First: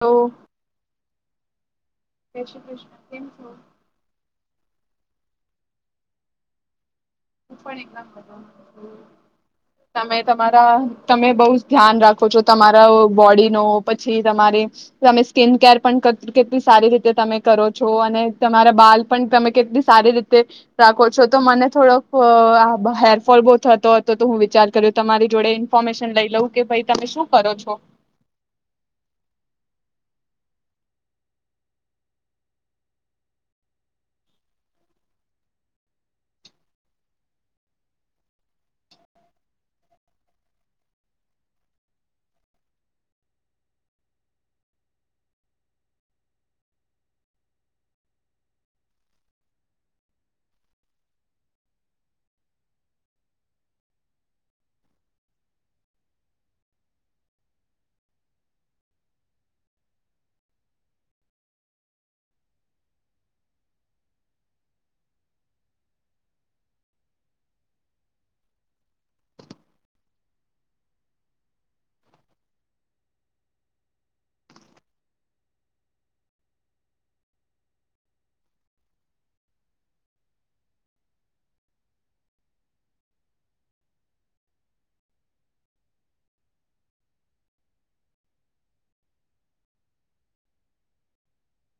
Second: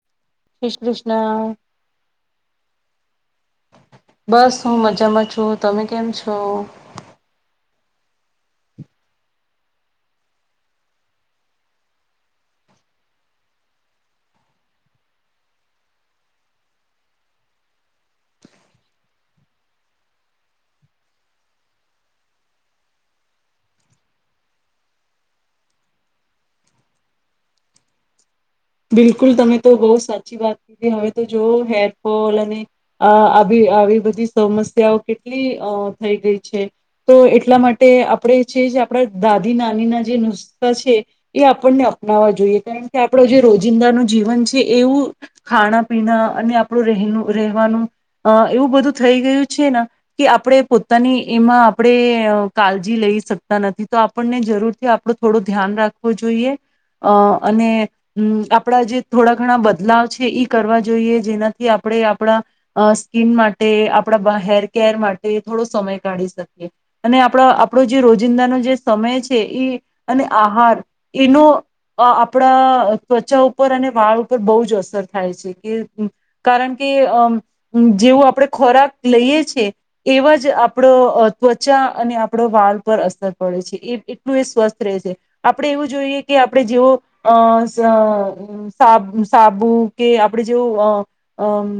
ઓ. ક્રિસ કૃષ્ણ. જય શ્રી કૃષ્ણ. કેમ છો બસ હું મજામાં છું, તમે કેમ છો? હું તમે તમારા તમે બહુજ ધ્યાન રાખો છો. તમારા ઓ બોડી નો પછી તમારી તમે સ્કિન કેર પણ કેટલી સારી રીતે તમે કરો છો અને તમારા બાલ પણ તમે કેટલી સારી રીતે રાખો છો તો મને થોડોક ફો આ હેરફોલ બહુ થતો હતો તો હું વિચાર કર્યું, તમારી જોડે ઇન્ફોર્મેશન લઈ લઉં કે ભાઈ તમે શું કરો છો. બિલકુલ તમે તો બહુ સાચી વાત કીધી હવે તો જો હેરફોલ અને આહ આવી આવી બધી સમસ્યાઓ કેટલી અહ થઈ ગઈ છે. તો એટલા માટે આપણે છે આપણા દાદી નાનીના જે નુસકા છે એ આપણને અપનાવવા જોઈએ કારણ કે આપડો જે રોજ જિંદાનું જીવન છે એવું ખાણા પીના અને આપણું રહેનું રહેવાનું અહ એવું બધું થઈ ગયું છે ને કે આપણે પોતાની એમાં આપણે અહ કાળજી લઈ શકતા નથી. તો આપણને જરૂરથી આપણ થોડું ધ્યાન રાખવું જોઈએ અહ અને આપણા જે થોડા ઘણા બદલાવ છે ઈ કરવા જોઈએ જેનાથી આપણે આપણા અહ સ્કિન માટે આપણા બ હેર કેર માટે થોડો સમય કાઢી શકીએ. અને આપણા આપણો જે રોજિંદાનો જે સમય છે એ અને આહાર એનો અહ આપણા ત્વચા ઉપર અને વાળ ઉપર બહુ જ અસર થાય છે. કે કારણ કે અમ્મ જેવું આપણે ખોરાક લઈએ છે એવા જ આપણો ત્વચા અને આપણો વાળ પર અસર પડે છે. એ-એટલું એ સ્વસ્થ રહે છે. આપણે એવું જોઈએ કે આપણે જેવો અહ જ અમ્મ સાબ સાબુ કે આપણે જેવું અહ અમ્મ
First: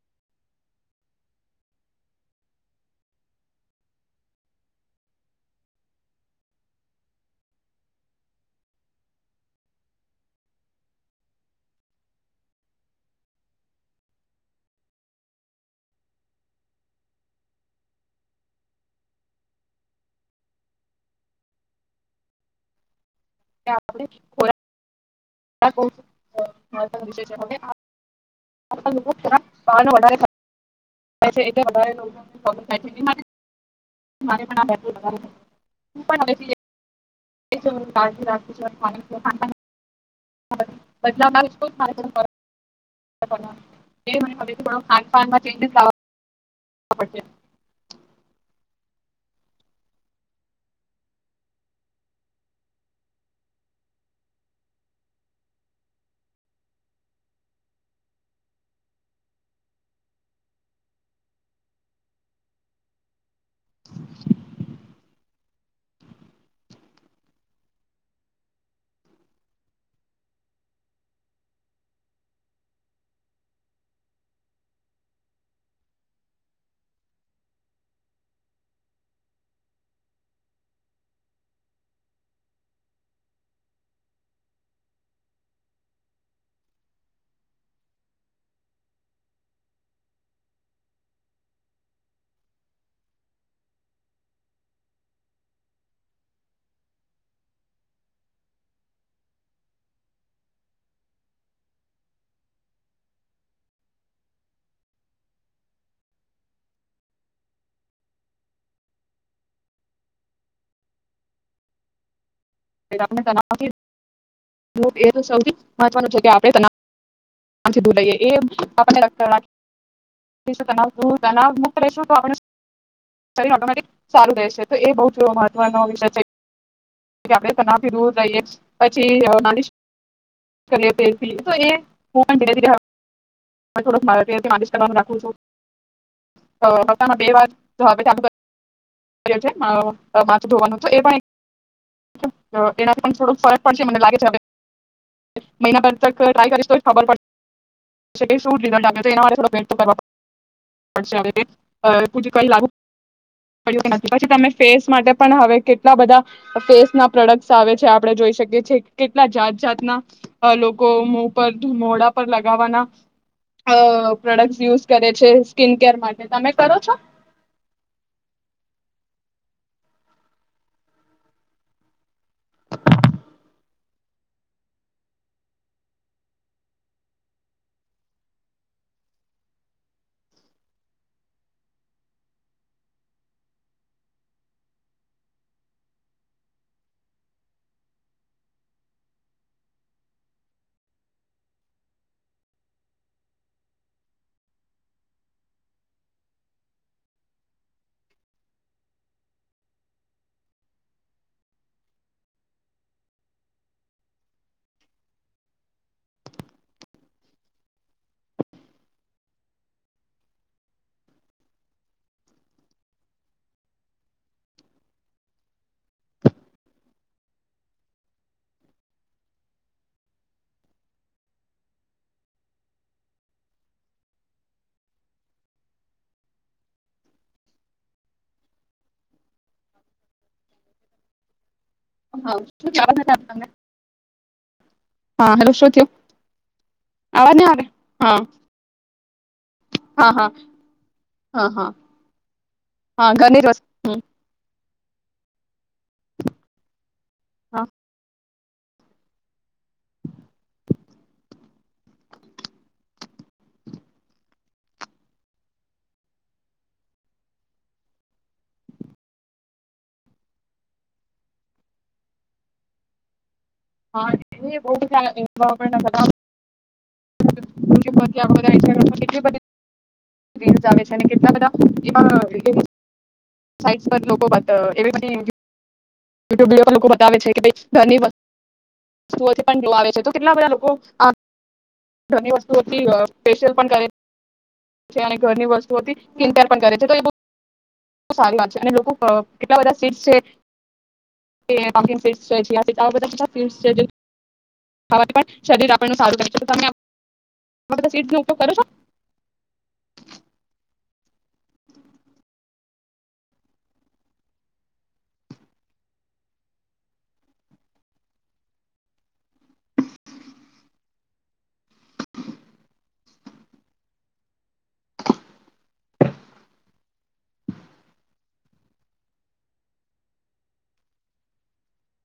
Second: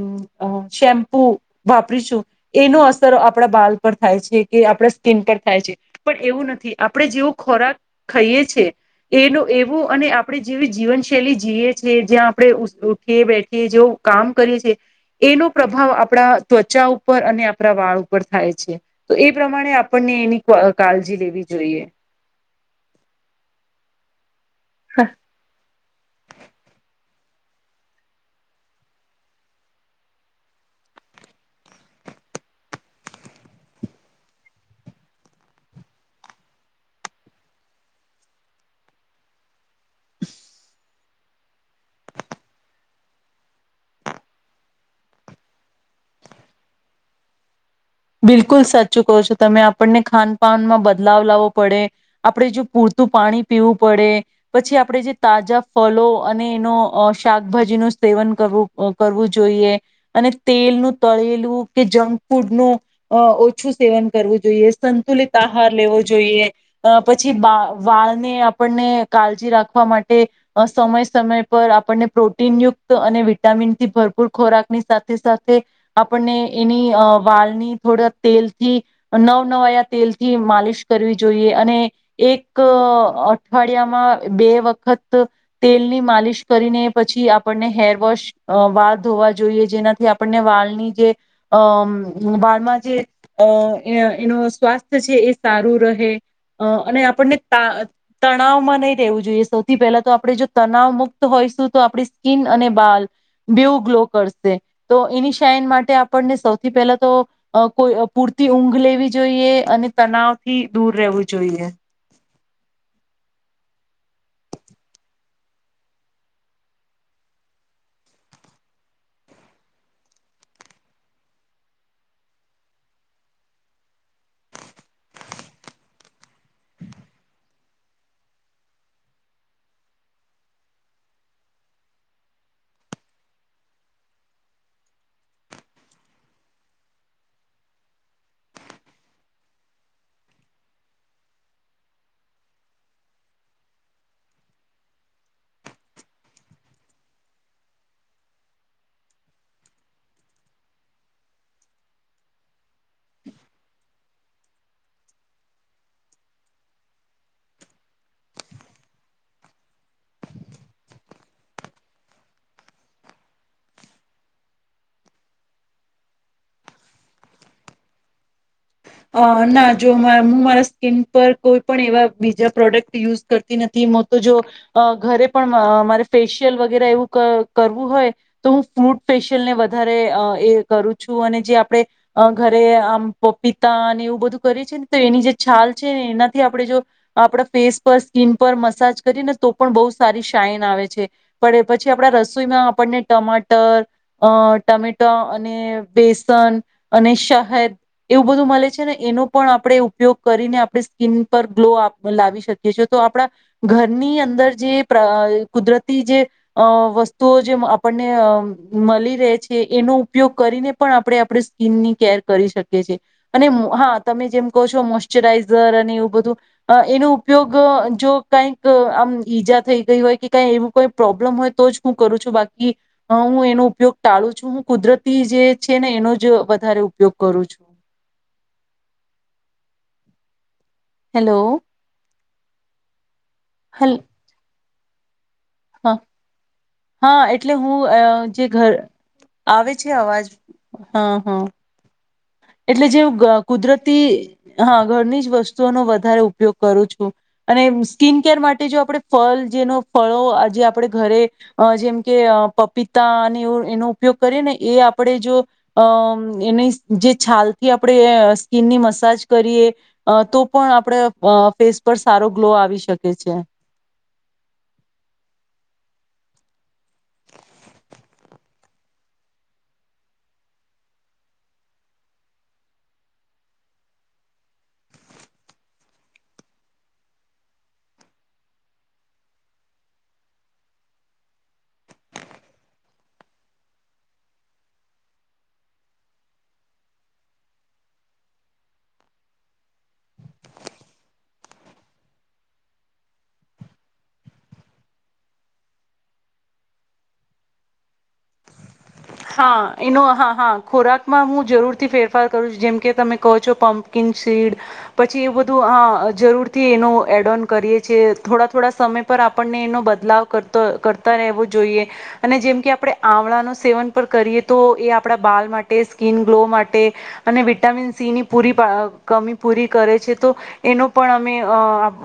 અહ શેમ્પુ વાપરીશું એનો અસર આપણા બાલ પર થાય છે કે આપણા સ્કિન પર થાય છે. પણ એવું નથી આપણે જેવો ખોરાક ખાઈએ છે એ એવું અને આપણે જેવી જીવનશૈલી જીએ છી જ્યાં આપણે ઉસ ઉઠીએ બેઠીએ જેવું કામ કરીએ છીએ એનો પ્રભાવ આપણા ત્વચા ઉપર અને આપણા વાળ ઉપર થાય છે. તો એ પ્રમાણે આપણને એની કા-કાલજી લેવી જોઈએ. એ આપણે ખોરા હા. [inaudible] પ છે એટલે વધારે નું. [unintelligible] [unintelligible] [unintelligible] બદલાવાના ને શું થાય છે. મને હ થોડો ખાન પાાનમાં ચેન્જીસ આવ આ બંને બિલકુલ સાચું કહો છો તમે આપણને ખાનપાનમાં બદલાવ લાવવો પડે આપણે જો પૂરતું પાણી પીવું પડે પછી આપણે જે તાજા ફલો અને એનો શાકભાજીનું સેવન કરવું કરવું જોઈએ અને તેલનું તળેલું કે જંક ફૂડનું અ ઓછું સેવન કરવું જોઈએ સંતુલિત આહાર લેવો જોઈએ પછી બા વાળને આપણને કાળજી રાખવા માટે સમય સમય પર આપણને પ્રોટીનયુક્ત અને વિટામિનથી ભરપૂર ખોરાકની સાથે સાથે આપણને એની વાળની થોડા તેલથી નવ નવાયા તેલથી માલિશ કરવી જોઈએ અને એક અઠવાડિયામાં બે વખત તેલની માલિશ કરીને પછી આપણને હેરવોશ વાળ ધોવા જોઈએ જેનાથી આપણને વાળની જે અ વાળમાં જે આ એનું સ્વાસ્થ્ય છે એ સારું રહે અને આપણને તણાવમાં નહીં રહેેવું જોઈએ સૌથી પહેલા તો આપણે જો તણાવ મુક્ત હોઈશું તો આપણી સ્કીિન અને બાલ બેવું ગ્લો કરશે તો એની શઇન માટે આપણને સૌથી પહેલા તો આ કોઈ પૂરતી ઊંઘ લેવી જોઈએ અને તનાવથી દૂર રહેવું જોઈએ. [unintelligible] એ તો સૌથી મહત્વનું છે કે આપણે [unintelligible] લઈએ એ આપણને [unintelligible] મુક્ત લ શરીરમાં ઓટોમેટિક સારું રહેશે તો એ બો મહત્વનો વિષય છે. [unintelligible] થી દૂધ લઈએ પછી આ માલિશ કરી [unintelligible] તો એ મળતું [unintelligible] માથું ધોવાનુ તો એ એના પણ થોડુંક ફરક પડશે મને લાગે છે હવે મહિના ટાય કરીશ ખબર પડશે એ શું [unintelligible] લાગ છે, એના માટે પછી તમે ફેસ કરવો પડશે આ [unintelligible] ફેસ માટે પણ હવે કેટલા બધા ફેસ ના પ્રોડક્ટ આવે છે, આપણે જોઈ શકીએ છે, કેટલા જાત જાતના લોકો મો પર મોડા પર લાગ લગાવવાના આ પ્રોડક્ટ યુઝ કરે છે, સ્કીન કેર માટે તમે કરો છો? અ ના જો હું મારા સ્કીિન પર કોઈ પણ એવા બીજા પ્રોડક્ટ યુઝ કરતી નથી તો જો ઘરે પણ મારે ફેશિયલ વગેરે એવું કરવું હોય તો હું ફ્રૂટ ફેશિયલ ને વધારે એ કરું છું અને જે આપણે ઘરે આમ પોપી તા ને એવું બધું કરીે છે ને તો એની જે છાલ છે ને એનાથી આપણે જો આપણા ફેસ પર સ્કીિન પર મસાજ કરીએ ને તો પણ બહુ સારી શઇન આવે છે પણ પછી આપડા રસોઈમાં આપણને ટમાટર અ ટમેટા અને બેસન અને શહેદ એવું બધું મળે છે ને એનો પણ આપણે ઉપયોગ કરીને આપણે સ્કીિન પર ગ્લો અપ લાવી શકીએ છે, તો આપણા ઘરની અંદર જે પ્ર કુદરતી જે આ વસ્તુઓ જે આપણને મળી રહે છે, એનો ઉપયોગ કરીને પણ આપણે આપણે સ્કીિની કેર કરી શકીએ છેએ. અને હા તમે જેમ કહો છો મોશ્ચરાઈઝર અને એવું બધું એનો ઉપયોગ જો કઈક આમ ઈજા થઈ ગઈ હોય કે કઈ એવું કોઈ પ્રોબ્લમ હોય તો જ હું કરું છું બાકી હું એનો ઉપયોગ ટાળું છું હું કુદરતી જે છે ને એનો જ વધારે ઉપયોગ કરું છું. હેલો. [unintelligible] હલો. હા હેલો શું થયું હા હા અવાજ નહીં એટલે આવે હું હા જે ઘર આવે છે હા અવાજ હા હા હા. એટલે જે હા ગા ઘરની જ વસ્તુ કુદરતી હા ઘરની જ વસ્તુ નો વધારે ઉપયોગ કરું છું. હા અને સ્કીિન કેર માટે જો આપણે ફલ જેનો ફળો જે આપણે ઘરે જેમ કે પપીતા અને એવ એનો ઉપયોગ કરીએ ને એ આપણે જો અ એની જે છાલથી આપણે સ્કીનની મસાજ કરીએ તો પણ આપણે ફેસ પર સારો ગ્લો આવી શકે છે. હા એ બો બધા [unintelligible] એટલી બધી રિલ્સ આવે છે ને કેટલા બધા એવા [unintelligible] છે લોકો પાસે એવી બધી યુટ્યુબ લોકો બતાવે છે કે ભાઈ ઘરની ઓ થી પનગલો આવે છે તો કેટલા બધા લોકો આ ઘરની વસ્તુ ઓ થી આ ફેશિયલ પણ કરે છે ને ઘરની વસ્તુ ઓ થી [unintelligible] કરે છે તો એ બો સારી વાત છે અને લોકો કેટલા બધા સીટ છે. [unintelligible] ખાવાથી પણ શરીર આપણ સારું કરે છે તમે આવા બધા [unintelligible] નો ઉપયોગ કરો છો? માં હું જરૂરથી ફેરફાર કરું છું જેમકે તમે કહો છો પમ્પકિંગ શીડ પછી એ બધું હ જરૂરથી એનો એડોન કરીએ છે થોડા થોડા સમય પર આપણને એનો બદલાવ કરતો કરતા રહેવો જોઈએ અને જેમકે આપણે આમળાનું સેવન પણ કરીએ તો એ આપણા બાલ માટે સ્કીિન ગ્લો માટે અને વિટામિન સી ની પૂરી આ કમી પૂરી કરે છે તો એનો પણ અમે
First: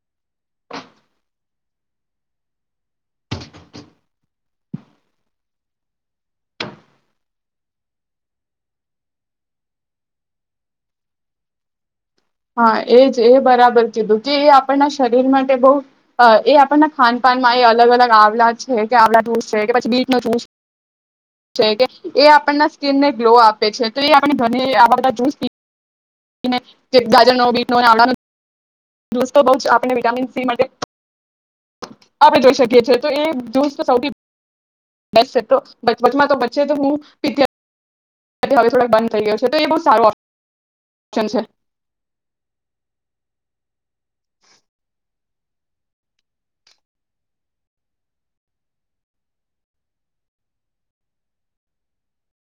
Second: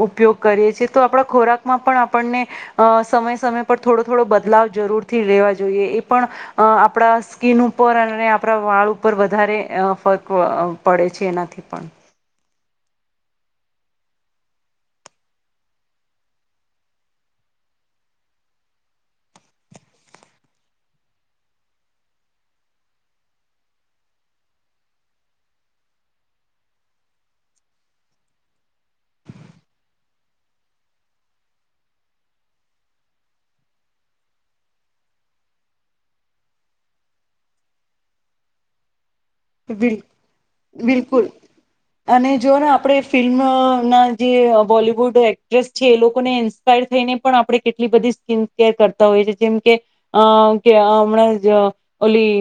ઉપયોગ કરીએ છેીએ તો આપણા ખોરાકમાં પણ આપણને અ સમય સમય પર થોડો થોડો બદલાવ જરૂર થી લેવા જોઈએ એ પણ અ આપણા સ્કીિન ઉપર અને આપણા વાળ ઉપર વધારે ફર્ક પડે છે એનાથી પણ. હા એ જ એ બરાબર કીધું કે એ આપણના શરીર માટે બહ એ આપણના ખાનપાનમાં એ અલગ અલગ આવલા છે કે આવલા જૂસ છે કે પછી બીટનો જૂસ છે કે એ આપણના સ્કીિનને ગ્લો આપે છે તો એ આપણે [unintelligible] આ બધા જૂસ ને ગારજ નો બીટ નો આવલાનો જુશ તો બો આપણે વિટામિન સી માટે આપણે જોઈ શકીએ છેએ તો એ સૌથી બેસ્ટ છે તો વચમાં તો બચ્ચે તો હુ પીતી હતી હવે થોડાક બંધ થઈ ગયયો છે તો એ બહુ બિલ સારું આવે બિલકુલ અને જો ને આપડે ફિલ્મ ને જે બોલીવુડ એક્ટ્રેસ છે, એ લોકોને ઇન્સ્પાયર થઈને પણ આપણે કેટલી બધી સ્કીિન કેર કરતા હોઈએ છે જેમ કે હમણાં જ ઓલી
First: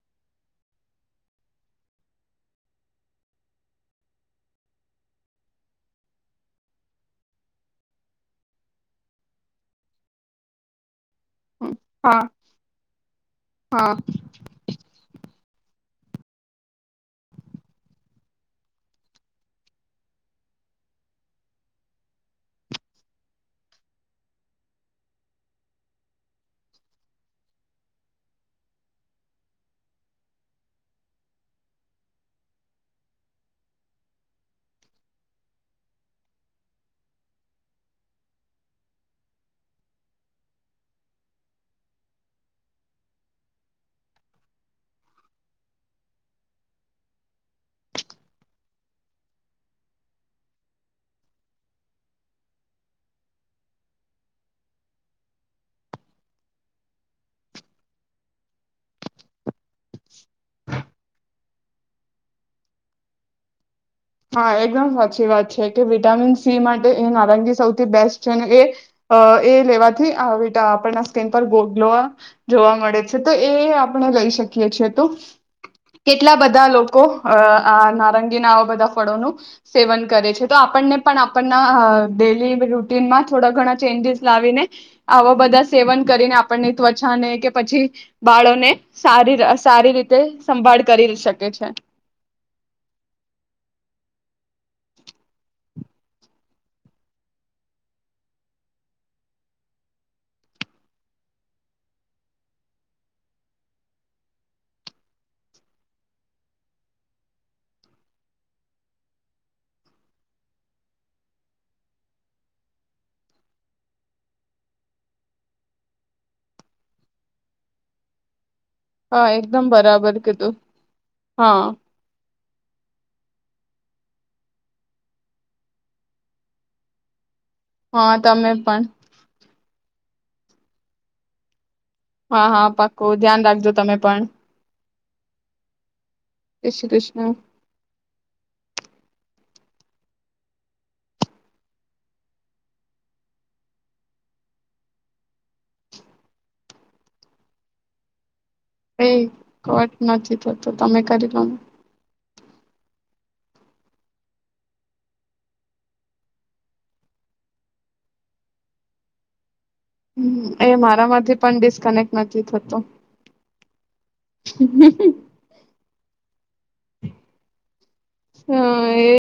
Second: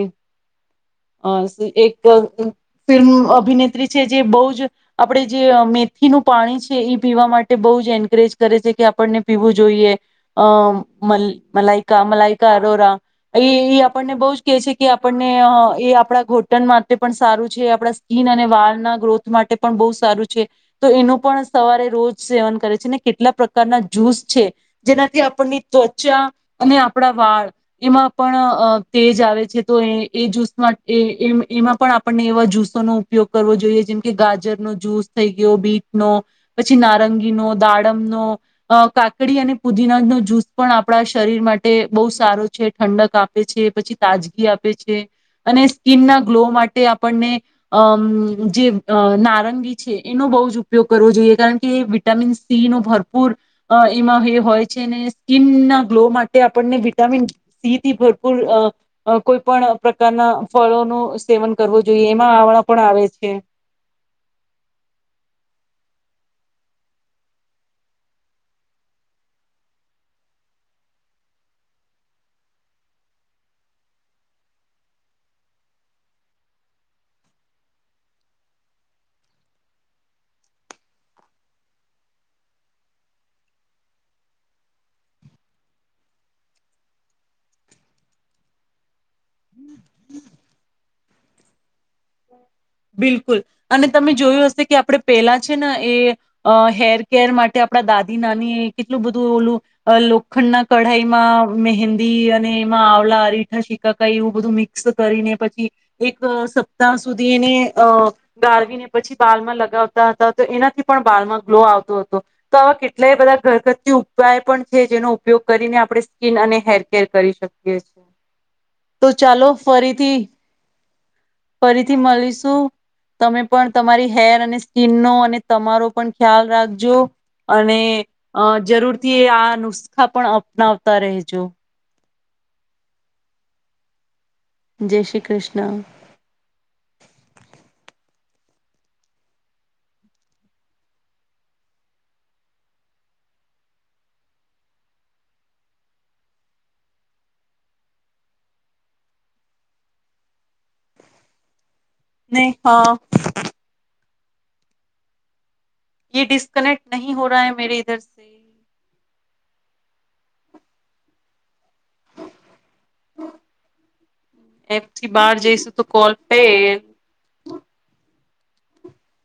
અ એક ફિલ્મ અભિનેત્રી છે જે બહુ જ આપણે જે મેથીનું પાણી છે એ પીવા માટે બહુ જ એન્કરેજ કરે છે કે આપણને પીવું જોઈએ અ મ મલાઈકા હા મલાઈકા અરોરા એ એ હા. આપણને બો જ કે છે કે આપણને આ એ આપણા ઘોટણ માટે પણ સારું છે આપણા સ્કીિન અને વાળના ગ્રોથ માટે પણ બહુ સારું છે તો એનું પણ સવારે રોજ સેવન કરે છે અનેને કેટલા પ્રકારના જ્યૂસ છે જેનાથી આપણની ત્વચા અને આપણા વાળ એમાં પણ તેજ આવે છે તો એ એ જૂસ એમાં પણ આપણને એવા જ્યુસોનોો ઉપયોગ કરવો જોઈએ જેમ કે ગાજરનોો જ્યુસ થઈ ગયો બીટ નો પછી નારંગીનોો દાડમનોો કાકડી અને પુદીના નો જ્યુસ પણ આપણા શરીર માટે બહુ સારો છે ઠંડક આપે છે પછી તાજગી આપે છે. અને સ્કીિનના ગ્લો માટે આપણને જે નારંગી છે એનો બહુ જ ઉપયોગ કરવો જોઈએ કારણ કે એ વિટામિન સી ન ભરપૂર એમાં એ હોય છે અને સ્કીિનના ગ્લો માટે આપણને વિટામિન સી થી ભરપૂર કોઈ પણ ના ફળોનું સેવન કરવું જોઈએ એમાં આવણા પણ આવે છે. છે. હા એકદમ સાચી વાત છે કે વિટામિન સી માટે એ નારંગી સૌથી બેસ્ટ છેને એ એ લેવાથીટા આપના સ્કીિન પર ગ્લોવા જોવા મળે છે તો એ આપણે લઈ શકીય છેએ તો કેટલા બધા લોકો આ નારંગીના આવા બધા ફળોનું સેવન કરે છે તો આપણને પણ આપણના ડેલી રૂટીનમાં થોડા ઘણા ચેન્જીસ લાવીને આવા બધા સેવન કરીને આપણની ત્વચાને કે પછી બાળોને સારી સારી રીતે સંભાળ કરી શકે છે. બિલકુલ અને તમે જોયું હશે કે આપણે પેલા છે ને એ હેર કેર માટે આપણા દાદી નાની એ કેટલું બધું ઓલું લોખંડના કઢાઈમાં મહેંદી અને એમાં આવલા અરીઠા શીકાકાઈ એવું બધું મિક્સ કરીને પછી એક સપ્તાહ સુધી એને અ ગાળવીને પછી બાલમાં લગાવતા હતા તો એનાથી પણ બાલમાં ગ્લો આવતો હતો તો આવા કેટલાય બધા ઘરકથતી ઉપાય પણ છે જેનો ઉપયોગ કરીને આપણે સ્કીિન અને હેરકેર કરી શકીએ છેએ. હા એકદમ બરાબર કીધું હા. ફરીથી તમે પણ તમારી હેર અને સ્કીિન નો અને તમારો પણ ખ્યાલ રાખજો. અને હા અ તમે પણ જરૂરથી આ નુ આખા પણ અપનાવતા રહેજો. હા હા પાક્કો ધ્યાન રાખજો તમે પણ. જય શ્રી કૃષ્ણ. અચછા તશ એ કોટ નથી થતો તમે કરી લો ને. નહી હા. ડિસ્કનેક્ટ નહીં હો રહા હૈ મેરે ઇધર સે. એ મારા માંથી પણ ડીસ એમથી બહાર જઈશું તો કોલ પે હા એ